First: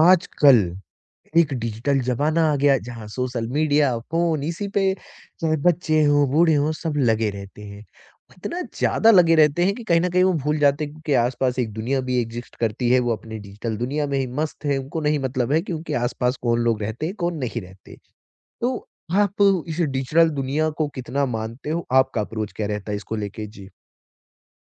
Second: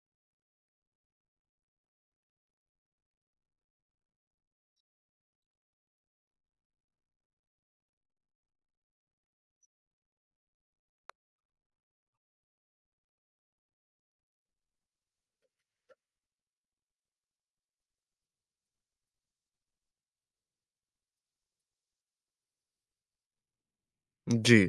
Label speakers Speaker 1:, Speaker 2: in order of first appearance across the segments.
Speaker 1: आजकल एक डिजिटल ज़माना आ गया जहाँ सोशल मीडिया, फ़ोन इसी पे चाहे बच्चे हों, बूढ़े हों सब लगे रहते हैं। इतना ज़्यादा लगे रहते हैं कि कहीं न कहीं वो भूल जाते हैं कि आस-पास एक दुनिया भी एग्ज़िस्ट करती है, वो अपनी डिजिटल दुनिया में ही मस्त है, उनको नहीं मतलब है कि उनके आस-पास कौन लोग रहते हैं, कौन नहीं रहते। तो आप इस डिजिटल दुनिया को कितना मानते हो? आपका अप्रोच क्या रहता है इसको लेके? जी,
Speaker 2: जी,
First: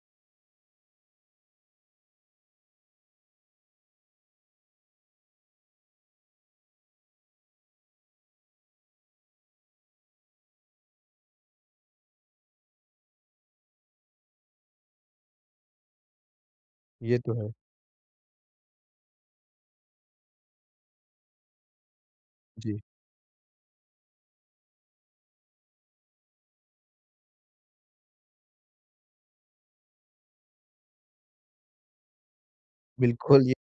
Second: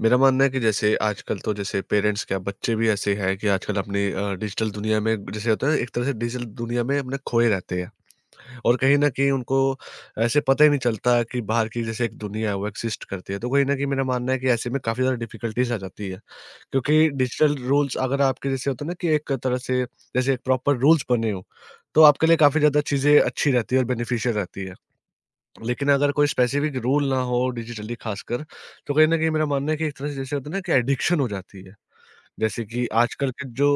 Speaker 2: मेरा मानना है कि जैसे आजकल तो जैसे पेरेंट्स क्या बच्चे भी ऐसे हैं कि आजकल अपनी डिजिटल दुनिया में जैसे होता है ना, एक तरह से डिजिटल दुनिया में अपने खोए रहते हैं। और कहीं न कहीं उनको ऐसे पता ही नहीं चलता कि बाहर की जैसे एक दुनिया है, वो एक्सिस्ट करती है। तो कहीं न कहीं मेरा मानना है कि ऐसे में काफ़ी ज़्यादा डिफ़िकल्टीज़ आ जाती है। क्योंकि
Speaker 1: ये तो है।
Speaker 2: डिजिटल रूल्स अगर आपके जैसे होता है ना कि एक तरह से जैसे एक प्रॉपर रूल्स बने हों, तो आपके लिए काफ़ी
Speaker 1: जी,
Speaker 2: ज़्यादा चीज़ें अच्छी रहती है और बेनिफिशियल रहती है। लेकिन अगर कोई स्पेसिफिक रूल ना हो डिजिटली खासकर, तो कहीं न कहीं मेरा मानना है कि एक तरह से जैसे होता है ना कि एडिक्शन हो जाती है। जैसे कि आजकल
Speaker 1: बिल्कुल
Speaker 2: के
Speaker 1: ये
Speaker 2: जो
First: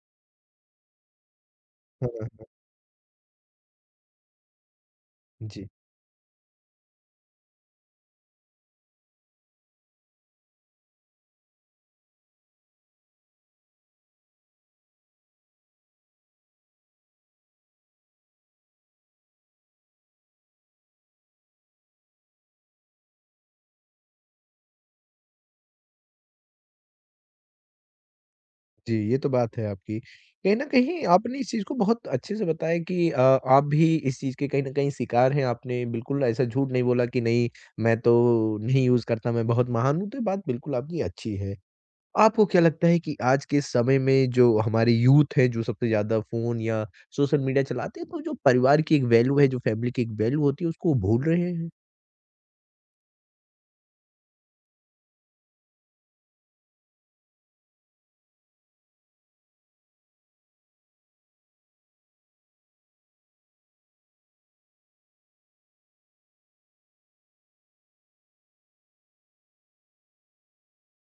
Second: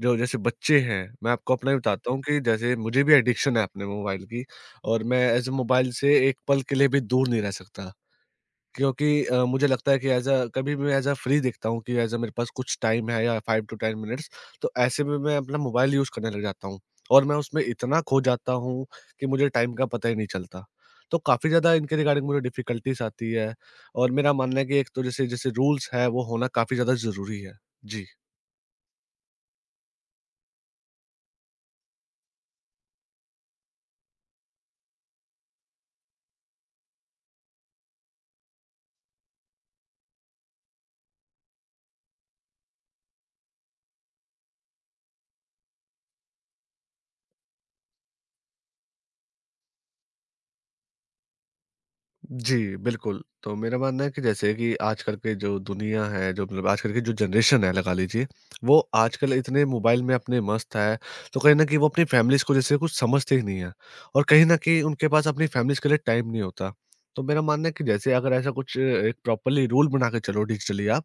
Speaker 2: जो जैसे बच्चे हैं, मैं आपको अपना ही बताता हूँ कि
Speaker 1: हाँ,
Speaker 2: जैसे मुझे भी एडिक्शन है अपने मोबाइल की। और मैं ऐसे
Speaker 1: जी।
Speaker 2: मोबाइल से एक पल के लिए भी दूर नहीं रह सकता। क्योंकि मुझे लगता है कि एज़ अ कभी भी मैं एज़ अ फ्री देखता हूँ कि एज़ अ मेरे पास कुछ टाइम है या 5 टू 10 मिनट्स, तो ऐसे में मैं अपना मोबाइल यूज़ करने लग जाता हूँ और मैं उसमें इतना खो जाता हूँ कि मुझे टाइम का पता ही नहीं चलता। तो काफ़ी ज़्यादा इनके रिगार्डिंग मुझे डिफ़िकल्टीज़ आती है और मेरा मानना है कि एक तो जैसे जैसे रूल्स है, वो होना काफ़ी ज़्यादा ज़रूरी है। जी।
Speaker 1: जी, ये तो बात है आपकी। कहीं न कहीं आपने इस चीज़ को बहुत अच्छे से बताया कि आप भी इस चीज़ के कहीं न कहीं शिकार हैं। आपने बिल्कुल ऐसा झूठ नहीं बोला कि नहीं मैं तो नहीं यूज़ करता, मैं बहुत महान हूँ, तो ये बात बिल्कुल आपकी अच्छी है। आपको क्या लगता है कि आज के समय में जो हमारे यूथ हैं, जो सबसे ज़्यादा फ़ोन या सोशल मीडिया चलाते हैं, तो जो परिवार की एक वैल्यू है, जो फैमिली की एक वैल्यू होती है, उसको वो भूल रहे हैं?
Speaker 2: जी, बिल्कुल। तो मेरा मानना है कि जैसे कि आजकल की जो दुनिया है, जो मतलब आजकल की जो जनरेशन है लगा लीजिए, वो आजकल इतने मोबाइल में अपने मस्त है। तो कहीं न कहीं वो अपनी फैमिलीज़ को जैसे कुछ समझते ही नहीं है और कहीं न कहीं उनके पास अपनी फैमिलीज़ के लिए टाइम नहीं होता। तो मेरा मानना है कि जैसे अगर ऐसा कुछ एक प्रॉपर्ली रूल बना के चलो डिजिटली आप,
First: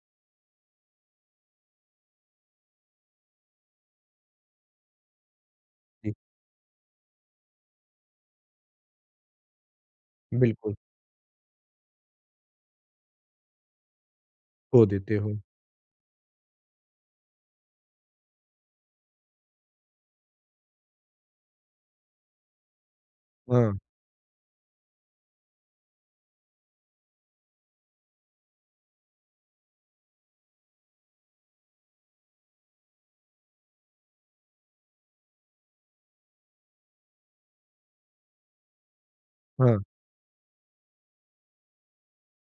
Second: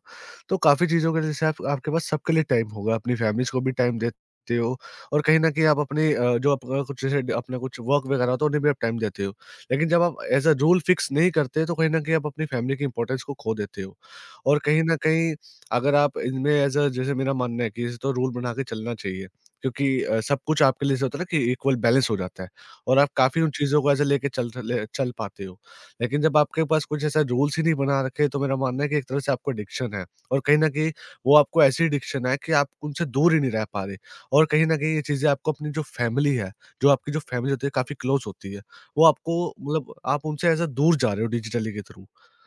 Speaker 2: तो काफ़ी चीज़ों के जैसे आप आपके पास सबके लिए टाइम होगा, अपनी फैमिलीज़ को भी टाइम देते हो और कहीं न कहीं आप
Speaker 1: जी,
Speaker 2: अपने जो आपका कुछ जैसे अपना कुछ वर्क वगैरह होता है, उन्हें भी आप टाइम देते हो। लेकिन जब आप एज़ अ
Speaker 1: बिल्कुल,
Speaker 2: रूल फिक्स नहीं करते, तो कहीं न कहीं आप अपनी फैमिली की इम्पोर्टेंस को खो देते हो। और कहीं
Speaker 1: खो
Speaker 2: न
Speaker 1: देते
Speaker 2: कहीं
Speaker 1: हो।
Speaker 2: अगर आप इनमें एज़ अ जैसे मेरा मानना है कि इस तो रूल बना के चलना चाहिए, क्योंकि सब कुछ आपके लिए ऐसा होता है ना कि इक्वल बैलेंस हो जाता है और आप काफ़ी उन
Speaker 1: हाँ,
Speaker 2: चीज़ों को ऐसे लेके चल ले चल पाते हो। लेकिन जब आपके पास कुछ ऐसा रूल्स ही नहीं बना रखे, तो मेरा मानना है कि एक तरह से आपको एडिक्शन है। और कहीं न कहीं वो आपको ऐसी एडिक्शन है कि आप उनसे दूर ही नहीं रह पा रहे। और कहीं न कहीं ये चीज़ें आपको अपनी जो फैमिली है, जो आपकी जो फैमिली होती है, काफ़ी क्लोज़ होती है। वो आपको
Speaker 1: हाँ।
Speaker 2: मतलब आप उनसे ऐज़ अ दूर जा रहे हो डिजिटली के थ्रू।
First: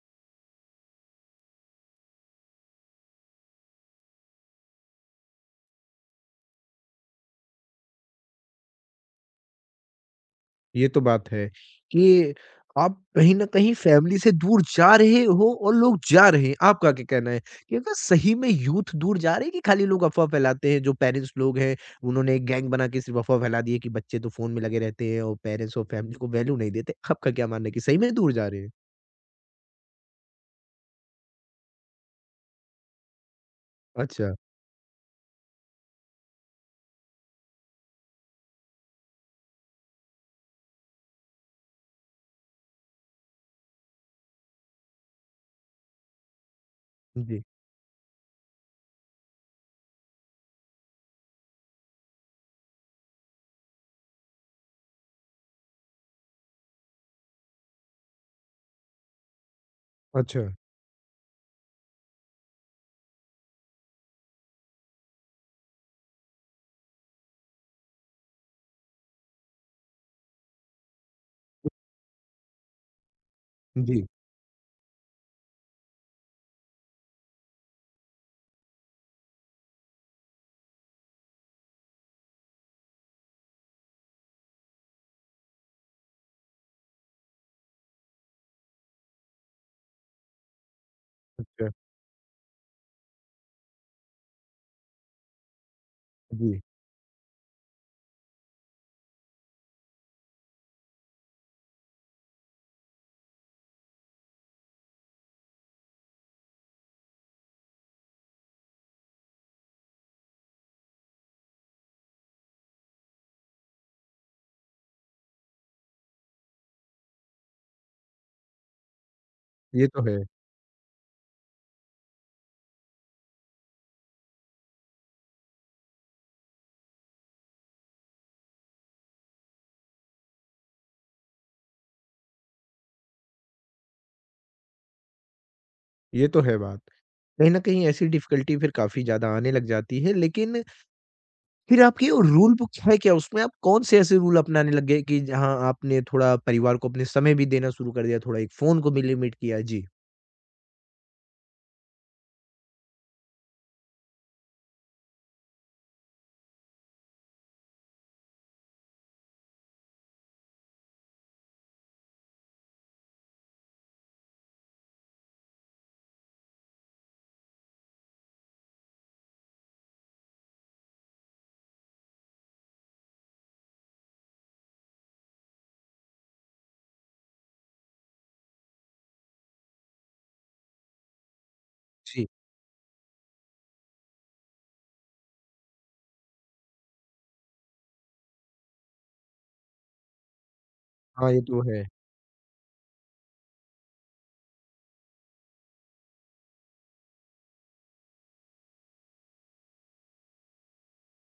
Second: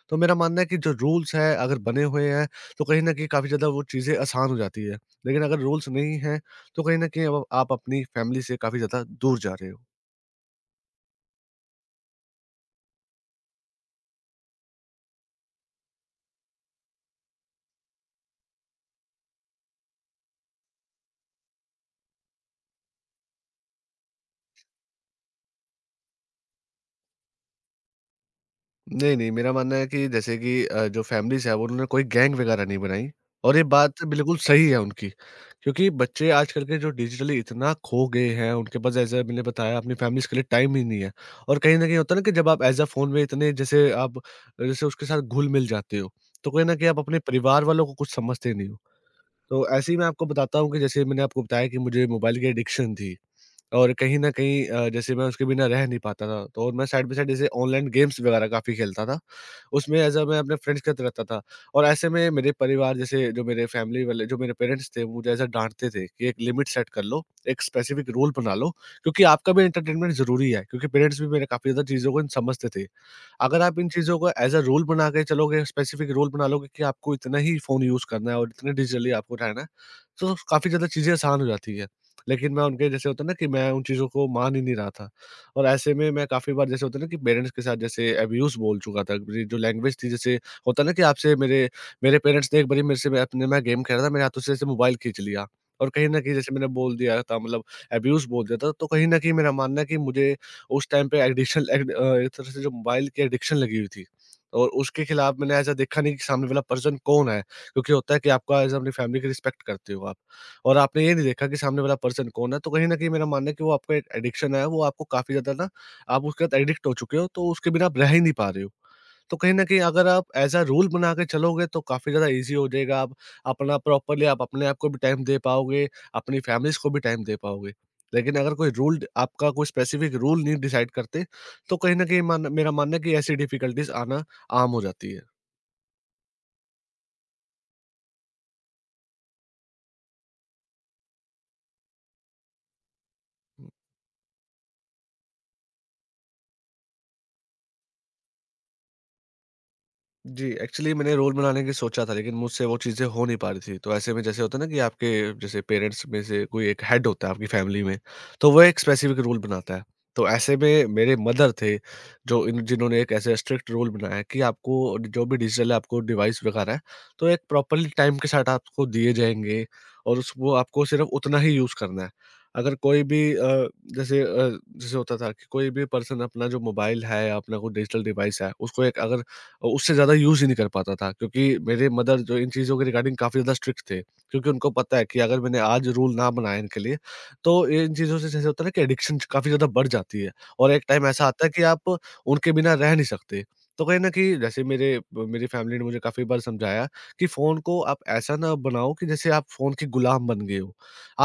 Speaker 2: तो मेरा मानना है कि जो रूल्स हैं अगर बने हुए हैं, तो कहीं न कहीं काफ़ी ज़्यादा वो चीज़ें आसान हो जाती है। लेकिन अगर रूल्स नहीं हैं, तो कहीं न कहीं अब आप अपनी फैमिली से काफ़ी ज़्यादा दूर जा रहे हो।
Speaker 1: ये तो बात है कि आप कहीं न कहीं फ़ैमिली से दूर जा रहे हो और लोग जा रहे हैं। आपका क्या कहना है कि अगर सही में यूथ दूर जा रहे हैं कि खाली लोग अफ़वाह फैलाते हैं? जो पेरेंट्स लोग हैं उन्होंने एक गैंग बना के सिर्फ़ अफ़वाह फैला दी है कि बच्चे तो फ़ोन में लगे रहते हैं और पेरेंट्स और फ़ैमिली को वैल्यू नहीं देते। आपका क्या मानना है कि सही में दूर जा रहे हैं?
Speaker 2: नहीं, नहीं, मेरा मानना है कि जैसे कि जो फैमिलीज़ है, वो उन्होंने कोई गैंग वगैरह नहीं बनाई और ये बात
Speaker 1: अच्छा,
Speaker 2: बिल्कुल सही है उनकी। क्योंकि बच्चे आजकल के जो डिजिटली इतना खो गए हैं, उनके पास जैसे मैंने बताया अपनी फैमिलीज़ के लिए टाइम ही नहीं है। और कहीं न कहीं होता है ना कि जब आप एज़ अ फ़ोन में इतने जैसे आप जैसे उसके साथ घुल-मिल जाते हो, तो कहीं न कहीं आप अपने
Speaker 1: जी।
Speaker 2: परिवार वालों को कुछ समझते नहीं हो। तो ऐसे ही मैं आपको बताता हूँ कि जैसे मैंने आपको बताया कि मुझे मोबाइल की एडिक्शन थी और कहीं न कहीं जैसे मैं उसके बिना रह नहीं पाता था। तो और मैं साइड बाय साइड जैसे ऑनलाइन गेम्स वगैरह काफ़ी खेलता था। उसमें एज़ अ मैं
Speaker 1: अच्छा,
Speaker 2: अपने फ्रेंड्स के साथ रहता था। और ऐसे में मेरे परिवार जैसे जो मेरे फैमिली वाले जो मेरे पेरेंट्स थे, वो मुझे ऐसा डाँटते थे कि एक लिमिट सेट कर लो, एक स्पेसिफिक रूल बना लो, क्योंकि आपका भी एंटरटेनमेंट ज़रूरी है, क्योंकि पेरेंट्स भी मेरे काफ़ी ज़्यादा चीज़ों को समझते थे। अगर आप इन
Speaker 1: जी।
Speaker 2: चीज़ों को एज़ अ रूल बना के चलोगे, स्पेसिफिक रूल बना लोगे कि आपको इतना ही फ़ोन यूज़ करना है और इतने डिजिटली आपको रहना है, तो काफ़ी ज़्यादा चीज़ें आसान हो जाती है। लेकिन मैं उनके जैसे होता है ना कि मैं उन चीज़ों को मान ही नहीं रहा था। और ऐसे में मैं काफ़ी बार जैसे होता है ना कि पेरेंट्स के साथ जैसे अब्यूज़ बोल चुका था। मेरी जो लैंग्वेज थी जैसे होता है ना कि आपसे
Speaker 1: अच्छा,
Speaker 2: मेरे मेरे पेरेंट्स ने एक बारी मेरे से मैं गेम खेल रहा था, मेरे हाथों से जैसे मोबाइल खींच लिया और कहीं न कहीं जैसे
Speaker 1: जी।
Speaker 2: मैंने बोल दिया था मतलब अब्यूज़ बोल दिया था। तो कहीं न कहीं मेरा मानना है कि मुझे उस टाइम पे एडिक्शन एक तरह से जो मोबाइल की एडिक्शन लगी हुई थी। और उसके खिलाफ मैंने ऐसा देखा नहीं कि सामने वाला पर्सन कौन है, क्योंकि होता है कि आपका एज़ अपनी फैमिली की रिस्पेक्ट करते हो आप। और आपने ये नहीं देखा कि सामने वाला पर्सन कौन है, तो कहीं न कहीं मेरा मानना है कि वो आपका एक एडिक्शन है, वो आपको काफ़ी ज़्यादा ना, आप उसके साथ एडिक्ट हो चुके हो, तो उसके बिना आप रह ही नहीं पा रहे हो। तो कहीं न कहीं
Speaker 1: ये तो
Speaker 2: अगर
Speaker 1: है
Speaker 2: आप ऐसा रूल बना के चलोगे, तो काफ़ी ज़्यादा ईज़ी हो जाएगा, आप अपना प्रॉपर्ली आप अपने आप को भी टाइम दे पाओगे, अपनी फैमिलीज़ को भी टाइम दे पाओगे। लेकिन अगर कोई रूल आपका कोई स्पेसिफ़िक रूल नहीं डिसाइड करते, तो कहीं न कहीं मान मेरा मानना है कि ऐसी डिफ़िकल्टीज़ आना आम हो जाती है।
Speaker 1: बात। कहीं न कहीं ऐसी डिफ़िकल्टी फिर काफ़ी ज़्यादा आने लग जाती है लेकिन फिर आपकी वो रूल बुक है क्या? उसमें आप कौन से ऐसे रूल अपनाने लग गए कि जहाँ आपने थोड़ा परिवार को अपने समय भी देना शुरू कर दिया, थोड़ा एक फ़ोन को भी लिमिट किया? जी।
Speaker 2: जी, एक्चुअली मैंने रोल बनाने की सोचा था, लेकिन मुझसे वो चीज़ें हो नहीं पा रही थी। तो ऐसे में जैसे होता है ना कि आपके जैसे पेरेंट्स में से कोई एक हेड होता है आपकी फैमिली में, तो वो एक स्पेसिफ़िक रूल बनाता है। तो ऐसे में मेरे मदर थे, जो इन जिन्होंने एक ऐसे स्ट्रिक्ट रूल बनाया कि आपको जो भी डिजिटल है, आपको डिवाइस वगैरह है, तो एक प्रॉपर्ली टाइम के साथ आपको दिए जाएँगे और उस वो आपको सिर्फ़ उतना ही यूज़ करना है। अगर कोई भी जैसे जैसे होता था कि कोई भी पर्सन अपना जो मोबाइल है, अपना कोई डिजिटल डिवाइस है, उसको एक अगर उससे ज़्यादा यूज़ ही नहीं कर पाता था, क्योंकि मेरे मदर
Speaker 1: जी।
Speaker 2: जो इन चीज़ों के रिगार्डिंग काफ़ी ज़्यादा स्ट्रिक्ट थे, क्योंकि उनको पता है कि अगर मैंने आज रूल ना बनाए इनके लिए, तो ये इन चीज़ों से जैसे होता है ना कि एडिक्शन काफ़ी ज़्यादा बढ़ जाती है और एक टाइम ऐसा
Speaker 1: हाँ, ये
Speaker 2: आता है
Speaker 1: तो
Speaker 2: कि
Speaker 1: है।
Speaker 2: आप उनके बिना रह नहीं सकते। तो कहीं न कहीं जैसे मेरे मेरी फैमिली ने मुझे काफ़ी बार समझाया कि फ़ोन को आप ऐसा ना बनाओ कि जैसे आप फ़ोन के गुलाम बन गए हो।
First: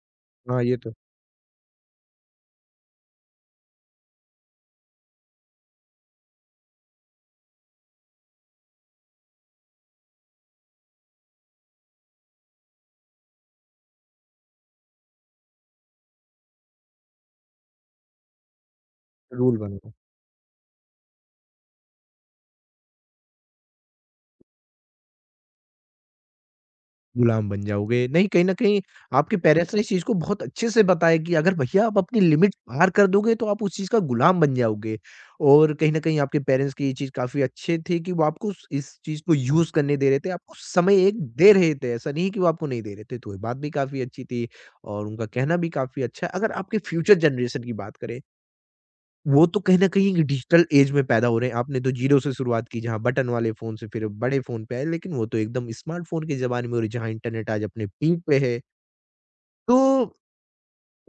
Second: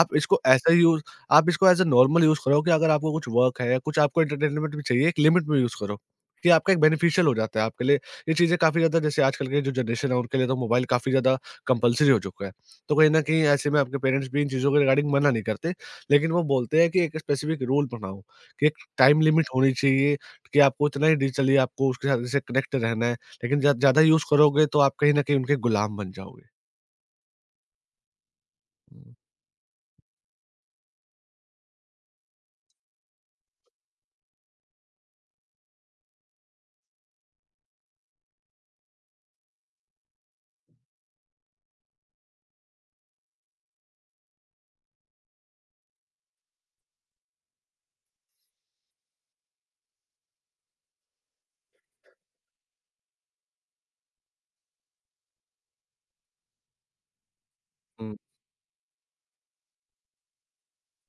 Speaker 2: आप इसको
Speaker 1: हाँ,
Speaker 2: ऐसा
Speaker 1: ये तो
Speaker 2: यूज़ आप इसको एज़ अ नॉर्मल यूज़ करो कि अगर आपको कुछ वर्क है या कुछ आपको एंटरटेनमेंट भी चाहिए, एक लिमिट में यूज़ करो कि आपका एक बेनिफिशियल हो जाता है आपके लिए। ये चीज़ें काफ़ी ज़्यादा जैसे आजकल के जो जनरेशन है उनके लिए, तो मोबाइल काफ़ी ज़्यादा कंपल्सरी हो चुका है। तो कहीं न कहीं ऐसे में आपके पेरेंट्स भी इन चीज़ों के रिगार्डिंग मना नहीं करते, लेकिन वो बोलते हैं कि एक स्पेसिफिक रूल बनाओ कि एक टाइम लिमिट
Speaker 1: रूल
Speaker 2: होनी
Speaker 1: बना।
Speaker 2: चाहिए कि आपको इतना ही डिजिटली आपको उसके साथ जैसे कनेक्ट रहना है, लेकिन ज ज़्यादा यूज़ करोगे तो आप कहीं न कहीं उनके गुलाम बन जाओगे।
Speaker 1: गुलाम बन जाओगे। नहीं, कहीं न कहीं आपके पेरेंट्स ने इस चीज़ को बहुत अच्छे से बताया कि अगर भैया आप अपनी लिमिट पार कर दोगे तो आप उस चीज़ का गुलाम बन जाओगे। और कहीं न कहीं आपके पेरेंट्स की ये चीज़ काफ़ी अच्छे थे कि वो आपको उस इस चीज़ को यूज़ करने दे रहे थे, आपको समय एक दे रहे थे, ऐसा नहीं है कि वो आपको नहीं दे रहे थे। तो ये बात भी काफ़ी अच्छी थी और उनका कहना भी काफ़ी अच्छा है। अगर आपके फ्यूचर जनरेशन की बात करें, वो तो कहीं न कहीं एक डिजिटल एज में पैदा हो रहे हैं। आपने तो ज़ीरो से शुरुआत की जहाँ बटन वाले फ़ोन से फिर बड़े फ़ोन पे आए, लेकिन वो तो एकदम स्मार्टफ़ोन के ज़माने में और जहाँ इंटरनेट आज अपने
Speaker 2: हुँ।
Speaker 1: पीक पे है। तो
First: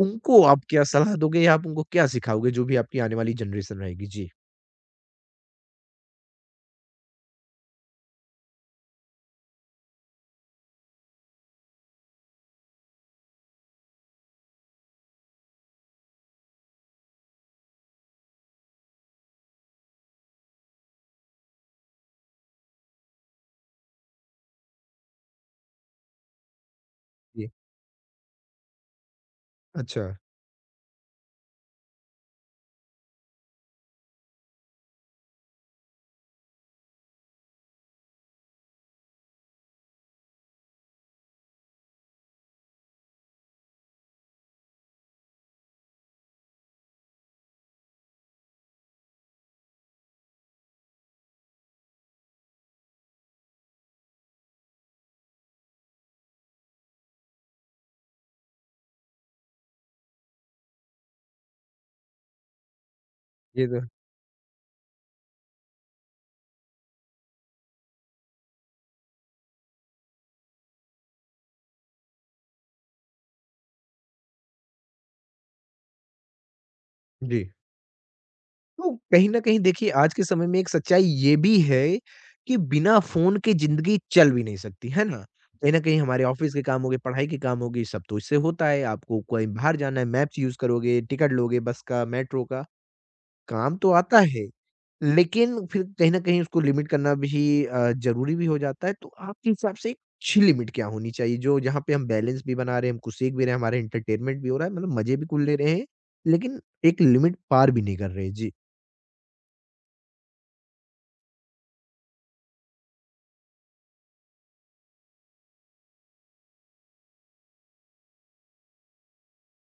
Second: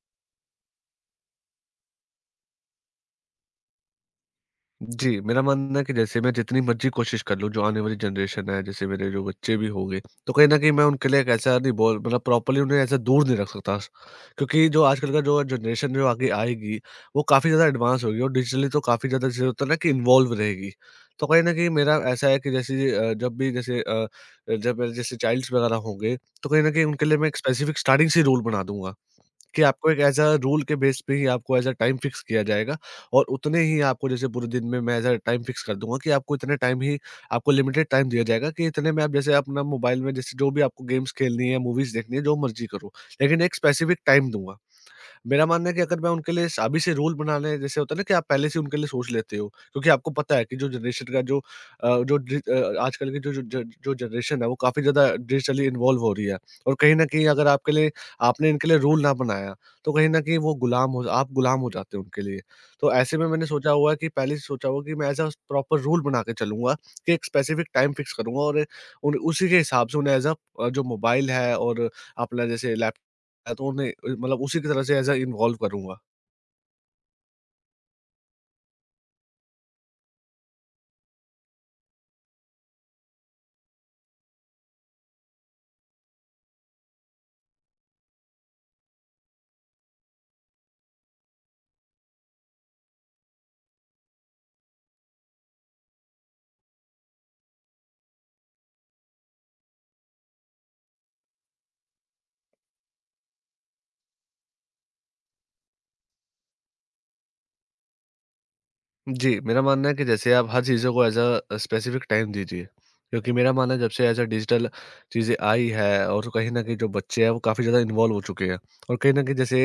Speaker 1: उनको आप क्या सलाह दोगे या आप उनको क्या सिखाओगे जो भी आपकी आने वाली जनरेशन रहेगी? जी,
Speaker 2: जी, मेरा मानना है कि जैसे मैं जितनी मर्ज़ी कोशिश कर लूँ, जो आने वाली जनरेशन है, जैसे मेरे जो बच्चे भी होंगे, तो कहीं न कहीं मैं उनके लिए एक ऐसा नहीं बोल मतलब प्रॉपर्ली उन्हें ऐसा दूर नहीं रख सकता। क्योंकि जो आजकल का जो जनरेशन जो आगे आएगी, वो काफ़ी ज़्यादा एडवांस होगी और डिजिटली तो काफ़ी ज़्यादा जैसे होता है ना कि इन्वॉल्व रहेगी। तो कहीं न कहीं मेरा ऐसा है कि जैसे जब भी जैसे जब मेरे जैसे चाइल्ड्स वगैरह होंगे, तो कहीं न कहीं उनके लिए मैं एक
Speaker 1: जी।
Speaker 2: स्पेसिफ़िक स्टार्टिंग से रूल बना दूँगा। कि आपको एक
Speaker 1: अच्छा,
Speaker 2: एज़ अ रूल के बेस पे ही आपको एज़ अ टाइम फिक्स किया जाएगा और उतने ही आपको जैसे पूरे दिन में मैं एज़ अ टाइम फिक्स कर दूँगा कि आपको इतने टाइम ही आपको लिमिटेड टाइम दिया जाएगा कि इतने में आप जैसे अपना मोबाइल में जैसे जो भी आपको गेम्स खेलनी है, मूवीज़ देखनी है, जो मर्ज़ी करो। लेकिन एक स्पेसिफिक टाइम दूँगा। मेरा मानना है कि अगर मैं उनके लिए स अभी से रूल बना लें, जैसे होता है ना कि आप पहले से उनके लिए सोच लेते हो, क्योंकि आपको पता है कि जो जनरेशन का जो अ, जो डि अ, आजकल की जो जो ज जो जनरेशन है वो काफ़ी ज़्यादा डिजिटली इन्वॉल्व हो रही है। और कहीं न कहीं अगर आपके लिए आपने इनके लिए रूल ना बनाया, तो कहीं न कहीं वो गुलाम हो आप गुलाम हो जाते हो उनके लिए। तो ऐसे में मैंने
Speaker 1: ये
Speaker 2: सोचा
Speaker 1: तो
Speaker 2: हुआ है कि पहले से सोचा हुआ है कि मैं एज़ अ प्रॉपर रूल बना के चलूँगा कि एक स्पेसिफिक टाइम फिक्स करूँगा। और उन उसी के हिसाब से उन्हें जो मोबाइल है और अपना जैसे लैप तो उन्हें मतलब उसी की तरह से एज़ अ इन्वॉल्व करूँगा।
Speaker 1: जी। तो कहीं न कहीं देखिए आज के समय में एक सच्चाई ये भी है कि बिना फ़ोन के ज़िंदगी चल भी नहीं सकती, है ना? कहीं न कहीं हमारे ऑफ़िस के काम हो गए, पढ़ाई के काम हो गए, सब तो इससे होता है। आपको कहीं बाहर जाना है, मैप्स यूज़ करोगे, टिकट लोगे बस का, मेट्रो का, काम तो आता है। लेकिन फिर कहीं न कहीं उसको लिमिट करना भी ज़रूरी भी हो जाता है। तो आपके हिसाब से एक अच्छी लिमिट क्या होनी चाहिए जो जहाँ पे हम बैलेंस भी बना रहे हैं, हमको सीख भी रहे हैं, हमारा एंटरटेनमेंट भी हो रहा है, मतलब मज़े भी कुल ले रहे हैं, लेकिन एक लिमिट पार भी नहीं कर रहे? जी।
Speaker 2: जी, मेरा मानना है कि जैसे आप हर चीज़ों को एज़ अ स्पेसिफिक टाइम दीजिए। क्योंकि मेरा मानना है जब से एज़ अ डिजिटल चीज़ें आई है, और कहीं न कहीं जो बच्चे हैं वो काफ़ी ज़्यादा इन्वॉल्व हो चुके हैं। और कहीं न कहीं जैसे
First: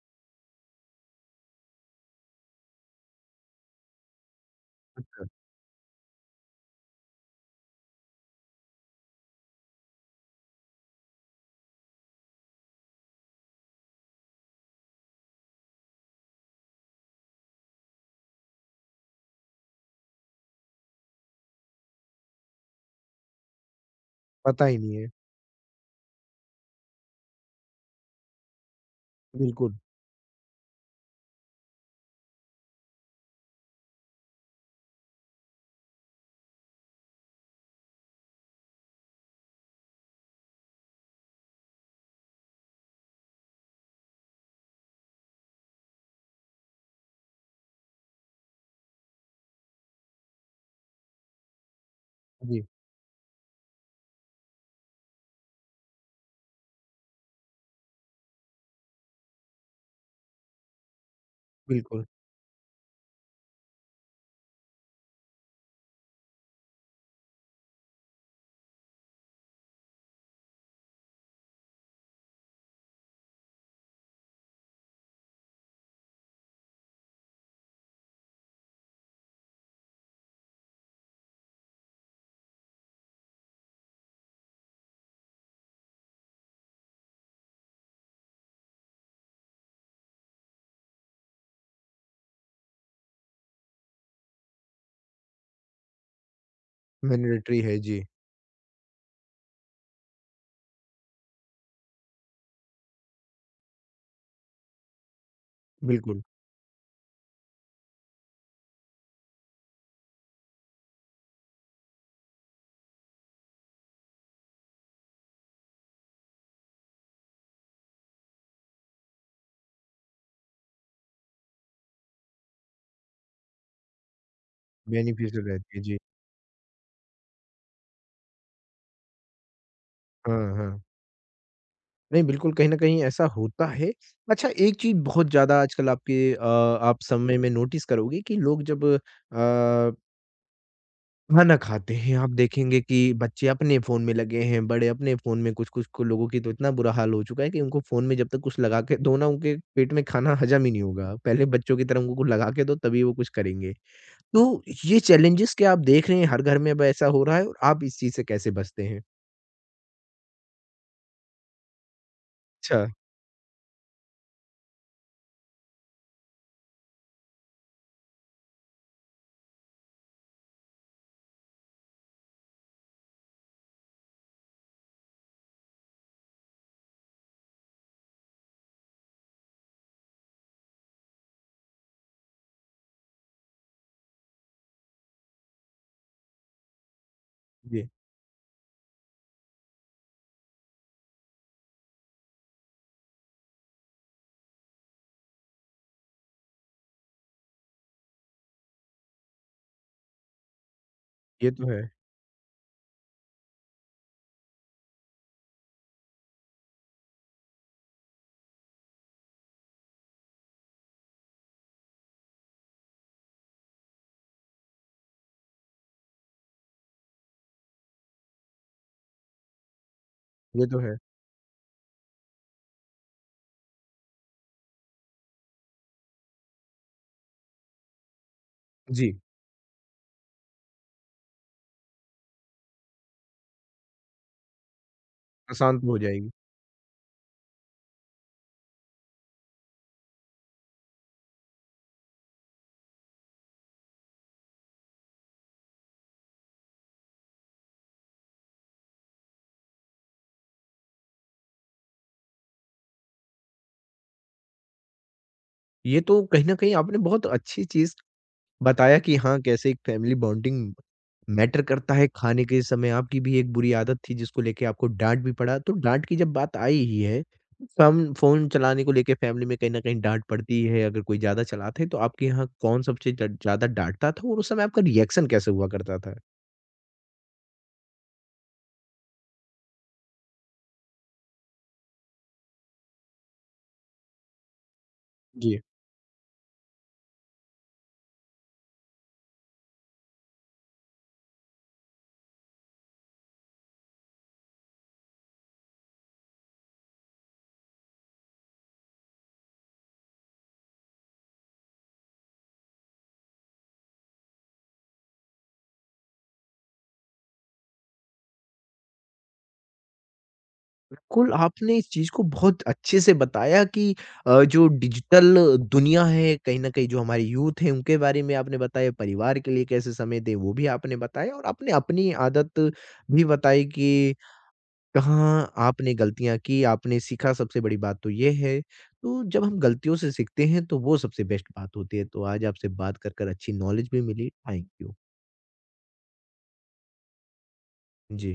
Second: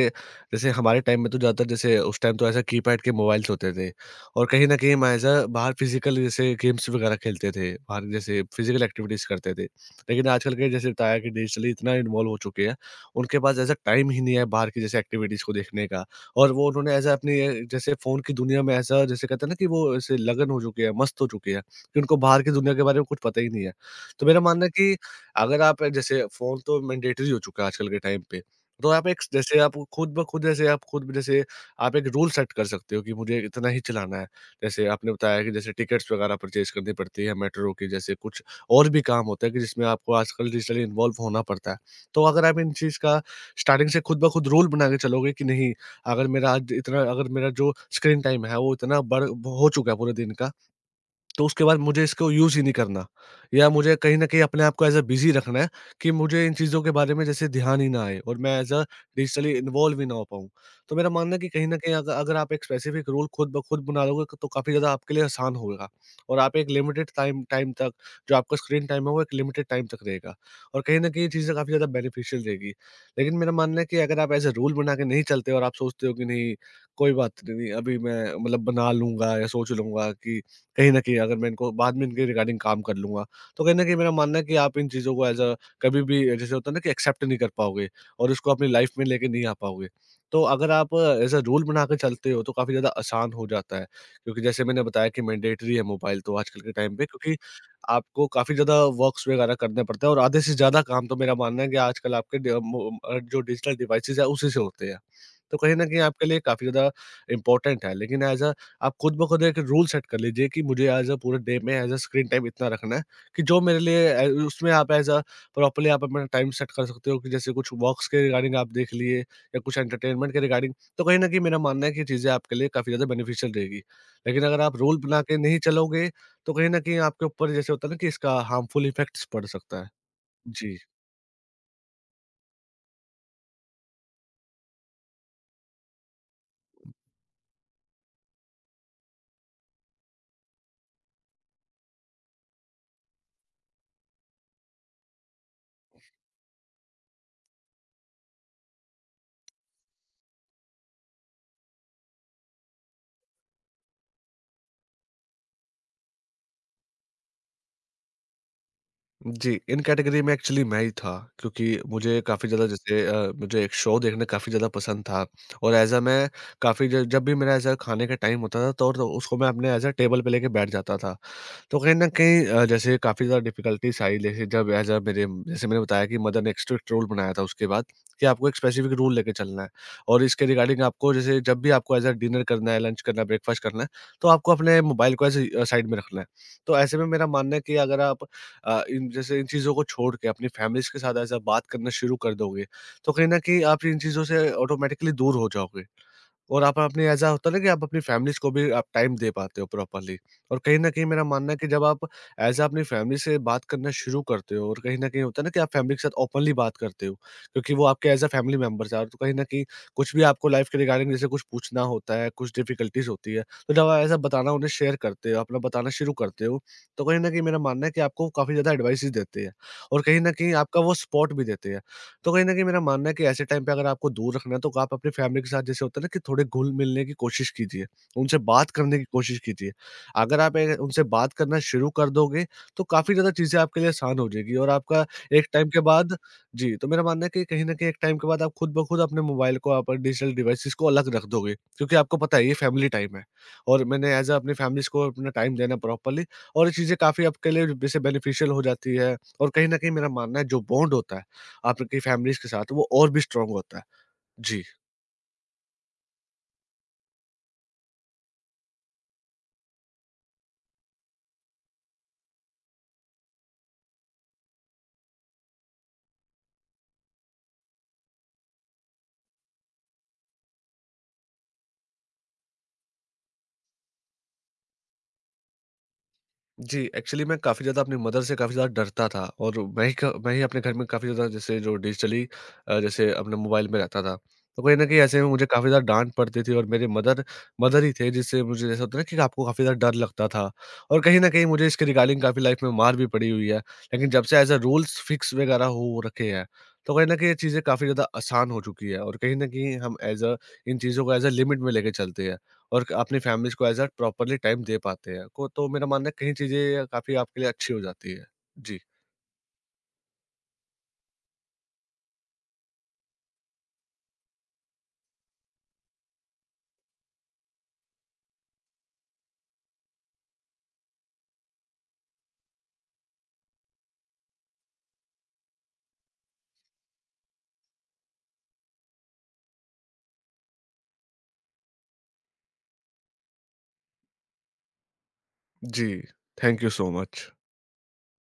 Speaker 2: जैसे हमारे टाइम में तो ज़्यादातर जैसे उस टाइम तो एज़ अ कीपैड के मोबाइल्स होते थे। और कहीं न कहीं हम एज़ अ बाहर फ़िज़िकल जैसे गेम्स वगैरह खेलते थे, बाहर जैसे फ़िज़िकल एक्टिविटीज़ करते थे। लेकिन आजकल के जैसे बताया कि डिजिटली इतना इन्वॉल्व हो चुके हैं, उनके पास एज़ अ टाइम ही नहीं है बाहर की जैसे एक्टिविटीज़ को देखने का। और वो उन्होंने ऐसा अपनी जैसे फ़ोन की दुनिया में ऐसा जैसे कहते हैं ना कि वो ऐसे लगन हो चुके हैं, मस्त हो चुके हैं कि उनको बाहर की दुनिया के बारे में कुछ पता ही नहीं है। तो मेरा
Speaker 1: पता
Speaker 2: मानना है
Speaker 1: ही नहीं
Speaker 2: कि
Speaker 1: है।
Speaker 2: अगर आप जैसे फ़ोन तो मैंडेटरी हो चुका है आजकल के टाइम पे, तो आप एक जैसे
Speaker 1: बिल्कुल,
Speaker 2: आप खुद ब खुद जैसे आप एक रूल सेट कर सकते हो कि मुझे इतना ही चलाना है। जैसे आपने बताया कि जैसे टिकट्स वगैरह परचेज़ करनी पड़ती है मेट्रो की, जैसे कुछ और भी काम होता है कि जिसमें आपको आजकल डिजिटली इन्वॉल्व होना पड़ता है। तो अगर आप इन चीज़ का स्टार्टिंग से खुद ब खुद रूल बना के चलोगे कि नहीं, अगर मेरा आज इतना अगर मेरा जो स्क्रीन टाइम है वो इतना बढ़ हो चुका है पूरे दिन का, तो उसके बाद मुझे इसको यूज़ ही
Speaker 1: जी,
Speaker 2: नहीं करना, या मुझे कहीं न कहीं अपने आप को एज़ अ बिज़ी रखना है कि मुझे इन चीज़ों के बारे में जैसे ध्यान ही ना आए और मैं एज़ अ डिजिटली इन्वॉल्व ही ना हो पाऊँ। तो मेरा मानना है कि कहीं न कहीं
Speaker 1: बिल्कुल।
Speaker 2: अग अगर आप एक स्पेसिफ़िक रूल खुद ब खुद बना लोगे तो काफ़ी ज़्यादा आपके लिए आसान होगा। और आप एक लिमिटेड टाइम टाइम तक, जो आपका स्क्रीन टाइम है वो एक लिमिटेड टाइम तक रहेगा। और कहीं न कहीं ये चीज़ें काफ़ी ज़्यादा बेनिफिशियल रहेगी। लेकिन मेरा मानना है कि अगर आप एज़ अ रूल बना के नहीं चलते और आप सोचते हो कि नहीं, कोई बात नहीं, अभी मैं मतलब बना लूँगा या सोच लूँगा कि कहीं न कहीं अगर मैं इनको बाद में इनके रिगार्डिंग काम कर लूँगा। तो कहीं न कहीं मेरा मानना है कि आप इन चीज़ों को ऐज़ अ कभी भी जैसे होता है ना कि एक्सेप्ट नहीं कर पाओगे और इसको अपनी लाइफ़ में लेके नहीं आ पाओगे। तो अगर आप ऐज़ अ रूल बना के चलते हो तो काफ़ी ज़्यादा आसान हो जाता है। क्योंकि जैसे मैंने बताया कि मैंडेटरी है मोबाइल तो आजकल के टाइम पे, क्योंकि
Speaker 1: मैंडेटरी है, जी,
Speaker 2: आपको काफ़ी ज़्यादा वर्क्स वगैरह करने पड़ते हैं। और आधे से ज़्यादा काम तो मेरा मानना है कि आजकल आपके जो डिजिटल डिवाइसेज़ हैं उसी से होते हैं। तो कहीं न कहीं
Speaker 1: बिल्कुल।
Speaker 2: आपके लिए काफ़ी ज़्यादा इम्पोर्टेंट है। लेकिन ऐज़ अ आप खुद ब खुद एक रूल सेट कर लीजिए कि मुझे एज़ अ पूरे डे में एज़ अ स्क्रीन टाइम इतना रखना है कि जो मेरे लिए उसमें आप एज़ अ प्रॉपर्ली आप अपना टाइम सेट कर सकते हो कि जैसे कुछ वॉक्स के रिगार्डिंग आप देख लिए या कुछ एंटरटेनमेंट के रिगार्डिंग। तो कहीं ना कहीं मेरा मानना है कि चीज़ें आपके लिए काफ़ी ज़्यादा बेनिफिशियल रहेगी। लेकिन अगर आप रूल बना के
Speaker 1: बेनिफिशियल
Speaker 2: नहीं
Speaker 1: रहती है, जी।
Speaker 2: चलोगे तो कहीं ना कहीं आपके ऊपर जैसे होता है ना कि इसका हार्मफुल इफेक्ट्स पड़ सकता है।
Speaker 1: हाँ,
Speaker 2: जी।
Speaker 1: हाँ। नहीं, बिल्कुल, कहीं न कहीं ऐसा होता है। अच्छा, एक चीज़ बहुत ज़्यादा आजकल आपके आप समय में नोटिस करोगे कि लोग जब अ, खाना खाते हैं, आप देखेंगे कि बच्चे अपने फ़ोन में लगे हैं, बड़े अपने फ़ोन में, कुछ-कुछ को लोगों की तो इतना बुरा हाल हो चुका है कि उनको फ़ोन में जब तक कुछ लगा के दो ना, उनके पेट में खाना हज़म ही नहीं होगा। पहले बच्चों की तरह उनको कुछ लगा के दो, तभी वो कुछ करेंगे। तो ये चैलेंजेस क्या आप देख रहे हैं हर घर में अब ऐसा हो रहा है और आप इस चीज़ से कैसे बचते हैं?
Speaker 2: जी, इन कैटेगरी में एक्चुअली मैं ही था, क्योंकि मुझे काफ़ी ज़्यादा
Speaker 1: अच्छा,
Speaker 2: जैसे मुझे एक शो देखना काफ़ी ज़्यादा पसंद था। और एज़ अ मैं काफ़ी ज जब भी मेरा ऐसा खाने का टाइम होता था तो और तो उसको मैं अपने एज़ अ टेबल पे लेके बैठ जाता था। तो कहीं न कहीं जैसे काफ़ी ज़्यादा डिफ़िकल्टीज़ आई, जैसे जब एज़ अ मेरे जैसे मैंने बताया कि मदर ने एक स्ट्रिक्ट रूल बनाया था उसके बाद, कि आपको एक स्पेसिफ़िक रूल लेके चलना है। और इसके रिगार्डिंग आपको जैसे जब भी आपको एज़ अ डिनर करना है, लंच करना है, ब्रेकफ़ास्ट करना है, तो आपको अपने मोबाइल को ऐसे साइड में रखना है। तो ऐसे में मेरा मानना है कि
Speaker 1: जी,
Speaker 2: अगर आप इन जैसे इन चीज़ों को छोड़ के अपनी फ़ैमिलीज़ के साथ ऐसा बात करना शुरू कर दोगे, तो कहीं न कहीं आप इन चीज़ों से ऑटोमैटिकली दूर हो जाओगे। और आप अपनी ऐसा होता है ना कि आप अपनी फैमिलीज़ को भी आप टाइम दे पाते हो प्रॉपर्ली। और कहीं न कहीं मेरा
Speaker 1: ये
Speaker 2: मानना है
Speaker 1: तो
Speaker 2: कि
Speaker 1: है
Speaker 2: जब आप ऐज़ अ अपनी फैमिली से बात करना शुरू करते हो और कहीं न कहीं होता है ना कि आप फैमिली के साथ ओपनली बात करते हो, क्योंकि वो आपके ऐज़ अ फैमिली मेंबर्स हैं। और तो कहीं न कहीं कुछ भी आपको लाइफ़ के रिगार्डिंग जैसे कुछ पूछना होता है, कुछ डिफिकल्टीज़ होती है, तो जब आप ऐसा बताना उन्हें शेयर करते हो, अपना बताना शुरू करते हो, तो कहीं न कहीं मेरा मानना है कि आपको काफ़ी ज़्यादा एडवाइसेज़ देते हैं और कहीं न कहीं
Speaker 1: ये तो
Speaker 2: आपका वो
Speaker 1: है।
Speaker 2: सपोर्ट भी देते हैं। तो कहीं न कहीं मेरा मानना है कि ऐसे टाइम पे अगर आपको दूर रखना है तो आप अपनी फैमिली के साथ जैसे होता है ना कि थोड़े घुल-मिलने की कोशिश कीजिए, उनसे बात करने की
Speaker 1: जी,
Speaker 2: कोशिश कीजिए। अगर आप ए उनसे बात करना शुरू कर दोगे तो काफ़ी ज़्यादा चीज़ें आपके लिए आसान हो जाएगी। और आपका एक टाइम
Speaker 1: अशांत
Speaker 2: के
Speaker 1: हो
Speaker 2: बाद
Speaker 1: जाएगी।
Speaker 2: जी, तो मेरा मानना है कि कहीं न कहीं एक टाइम के बाद आप खुद ब खुद अपने मोबाइल को आप डिजिटल डिवाइसेज़ को अलग रख दोगे, क्योंकि आपको पता है ये फैमिली टाइम है। और मैंने एज़ अ अपनी फैमिलीज़ को अपना टाइम देना प्रॉपर्ली, और ये चीज़ें काफ़ी आपके लिए जैसे बेनिफिशियल हो जाती है। और कहीं न कहीं मेरा मानना है जो बॉन्ड होता है आपकी फैमिलीज़ के साथ, वो और भी स्ट्रॉन्ग होता है। जी।
Speaker 1: ये तो कहीं न कहीं आपने बहुत अच्छी चीज़ बताया कि हाँ, कैसे एक फैमिली बॉन्डिंग मैटर करता है खाने के समय आपकी भी एक बुरी आदत थी जिसको लेके आपको डाँट भी पड़ा। तो डाँट की जब बात आई ही है, फ़म फ़ोन चलाने को लेके फैमिली में कहीं न कहीं डाँट पड़ती है अगर कोई ज़्यादा चलाते हैं तो आपके यहाँ कौन सबसे ज ज़्यादा डाँटता था और उस समय आपका रिएक्शन कैसे हुआ करता था?
Speaker 2: जी, एक्चुअली मैं काफ़ी ज़्यादा अपनी मदर से काफ़ी ज़्यादा डरता था। और मैं ही अपने घर में काफ़ी ज़्यादा जैसे जो डिजिटली जैसे अपने मोबाइल में रहता था। तो कहीं न कहीं ऐसे में मुझे
Speaker 1: जी।
Speaker 2: काफ़ी ज़्यादा डाँट पड़ती थी। और मेरे मदर मदर ही थे जिससे मुझे जैसा होता है ना कि आपको काफ़ी ज़्यादा डर लगता था। और कहीं न कहीं मुझे इसके रिगार्डिंग काफ़ी लाइफ़ में मार भी पड़ी हुई है। लेकिन जब से एज़ अ रूल्स फिक्स वगैरह हो रखे हैं, तो कहीं न कहीं ये चीज़ें काफ़ी ज़्यादा आसान हो चुकी है। और कहीं न कहीं हम एज़ अ इन चीज़ों को एज़ अ लिमिट में लेके चलते हैं। और क अपनी फैमिलीज़ को एज़ अ प्रॉपर्ली टाइम दे पाते हैं। को तो मेरा मानना है कहीं चीज़ें काफ़ी आपके लिए अच्छी हो जाती है। जी।
Speaker 1: बिल्कुल, आपने इस चीज़ को बहुत अच्छे से बताया कि जो डिजिटल दुनिया है, कहीं न कहीं जो हमारे यूथ हैं, उनके बारे में आपने बताया, परिवार के लिए कैसे समय दें, वो भी आपने बताया और आपने अपनी आदत भी बताई कि कहाँ आपने गलतियाँ की, आपने सीखा, सबसे बड़ी बात तो ये है। तो जब हम गलतियों से सीखते हैं, तो वो सबसे बेस्ट बात होती है। तो आज आपसे बात कर अच्छी नॉलेज भी मिली। Thank you.
Speaker 2: जी, thank you so much.
Speaker 1: Ji.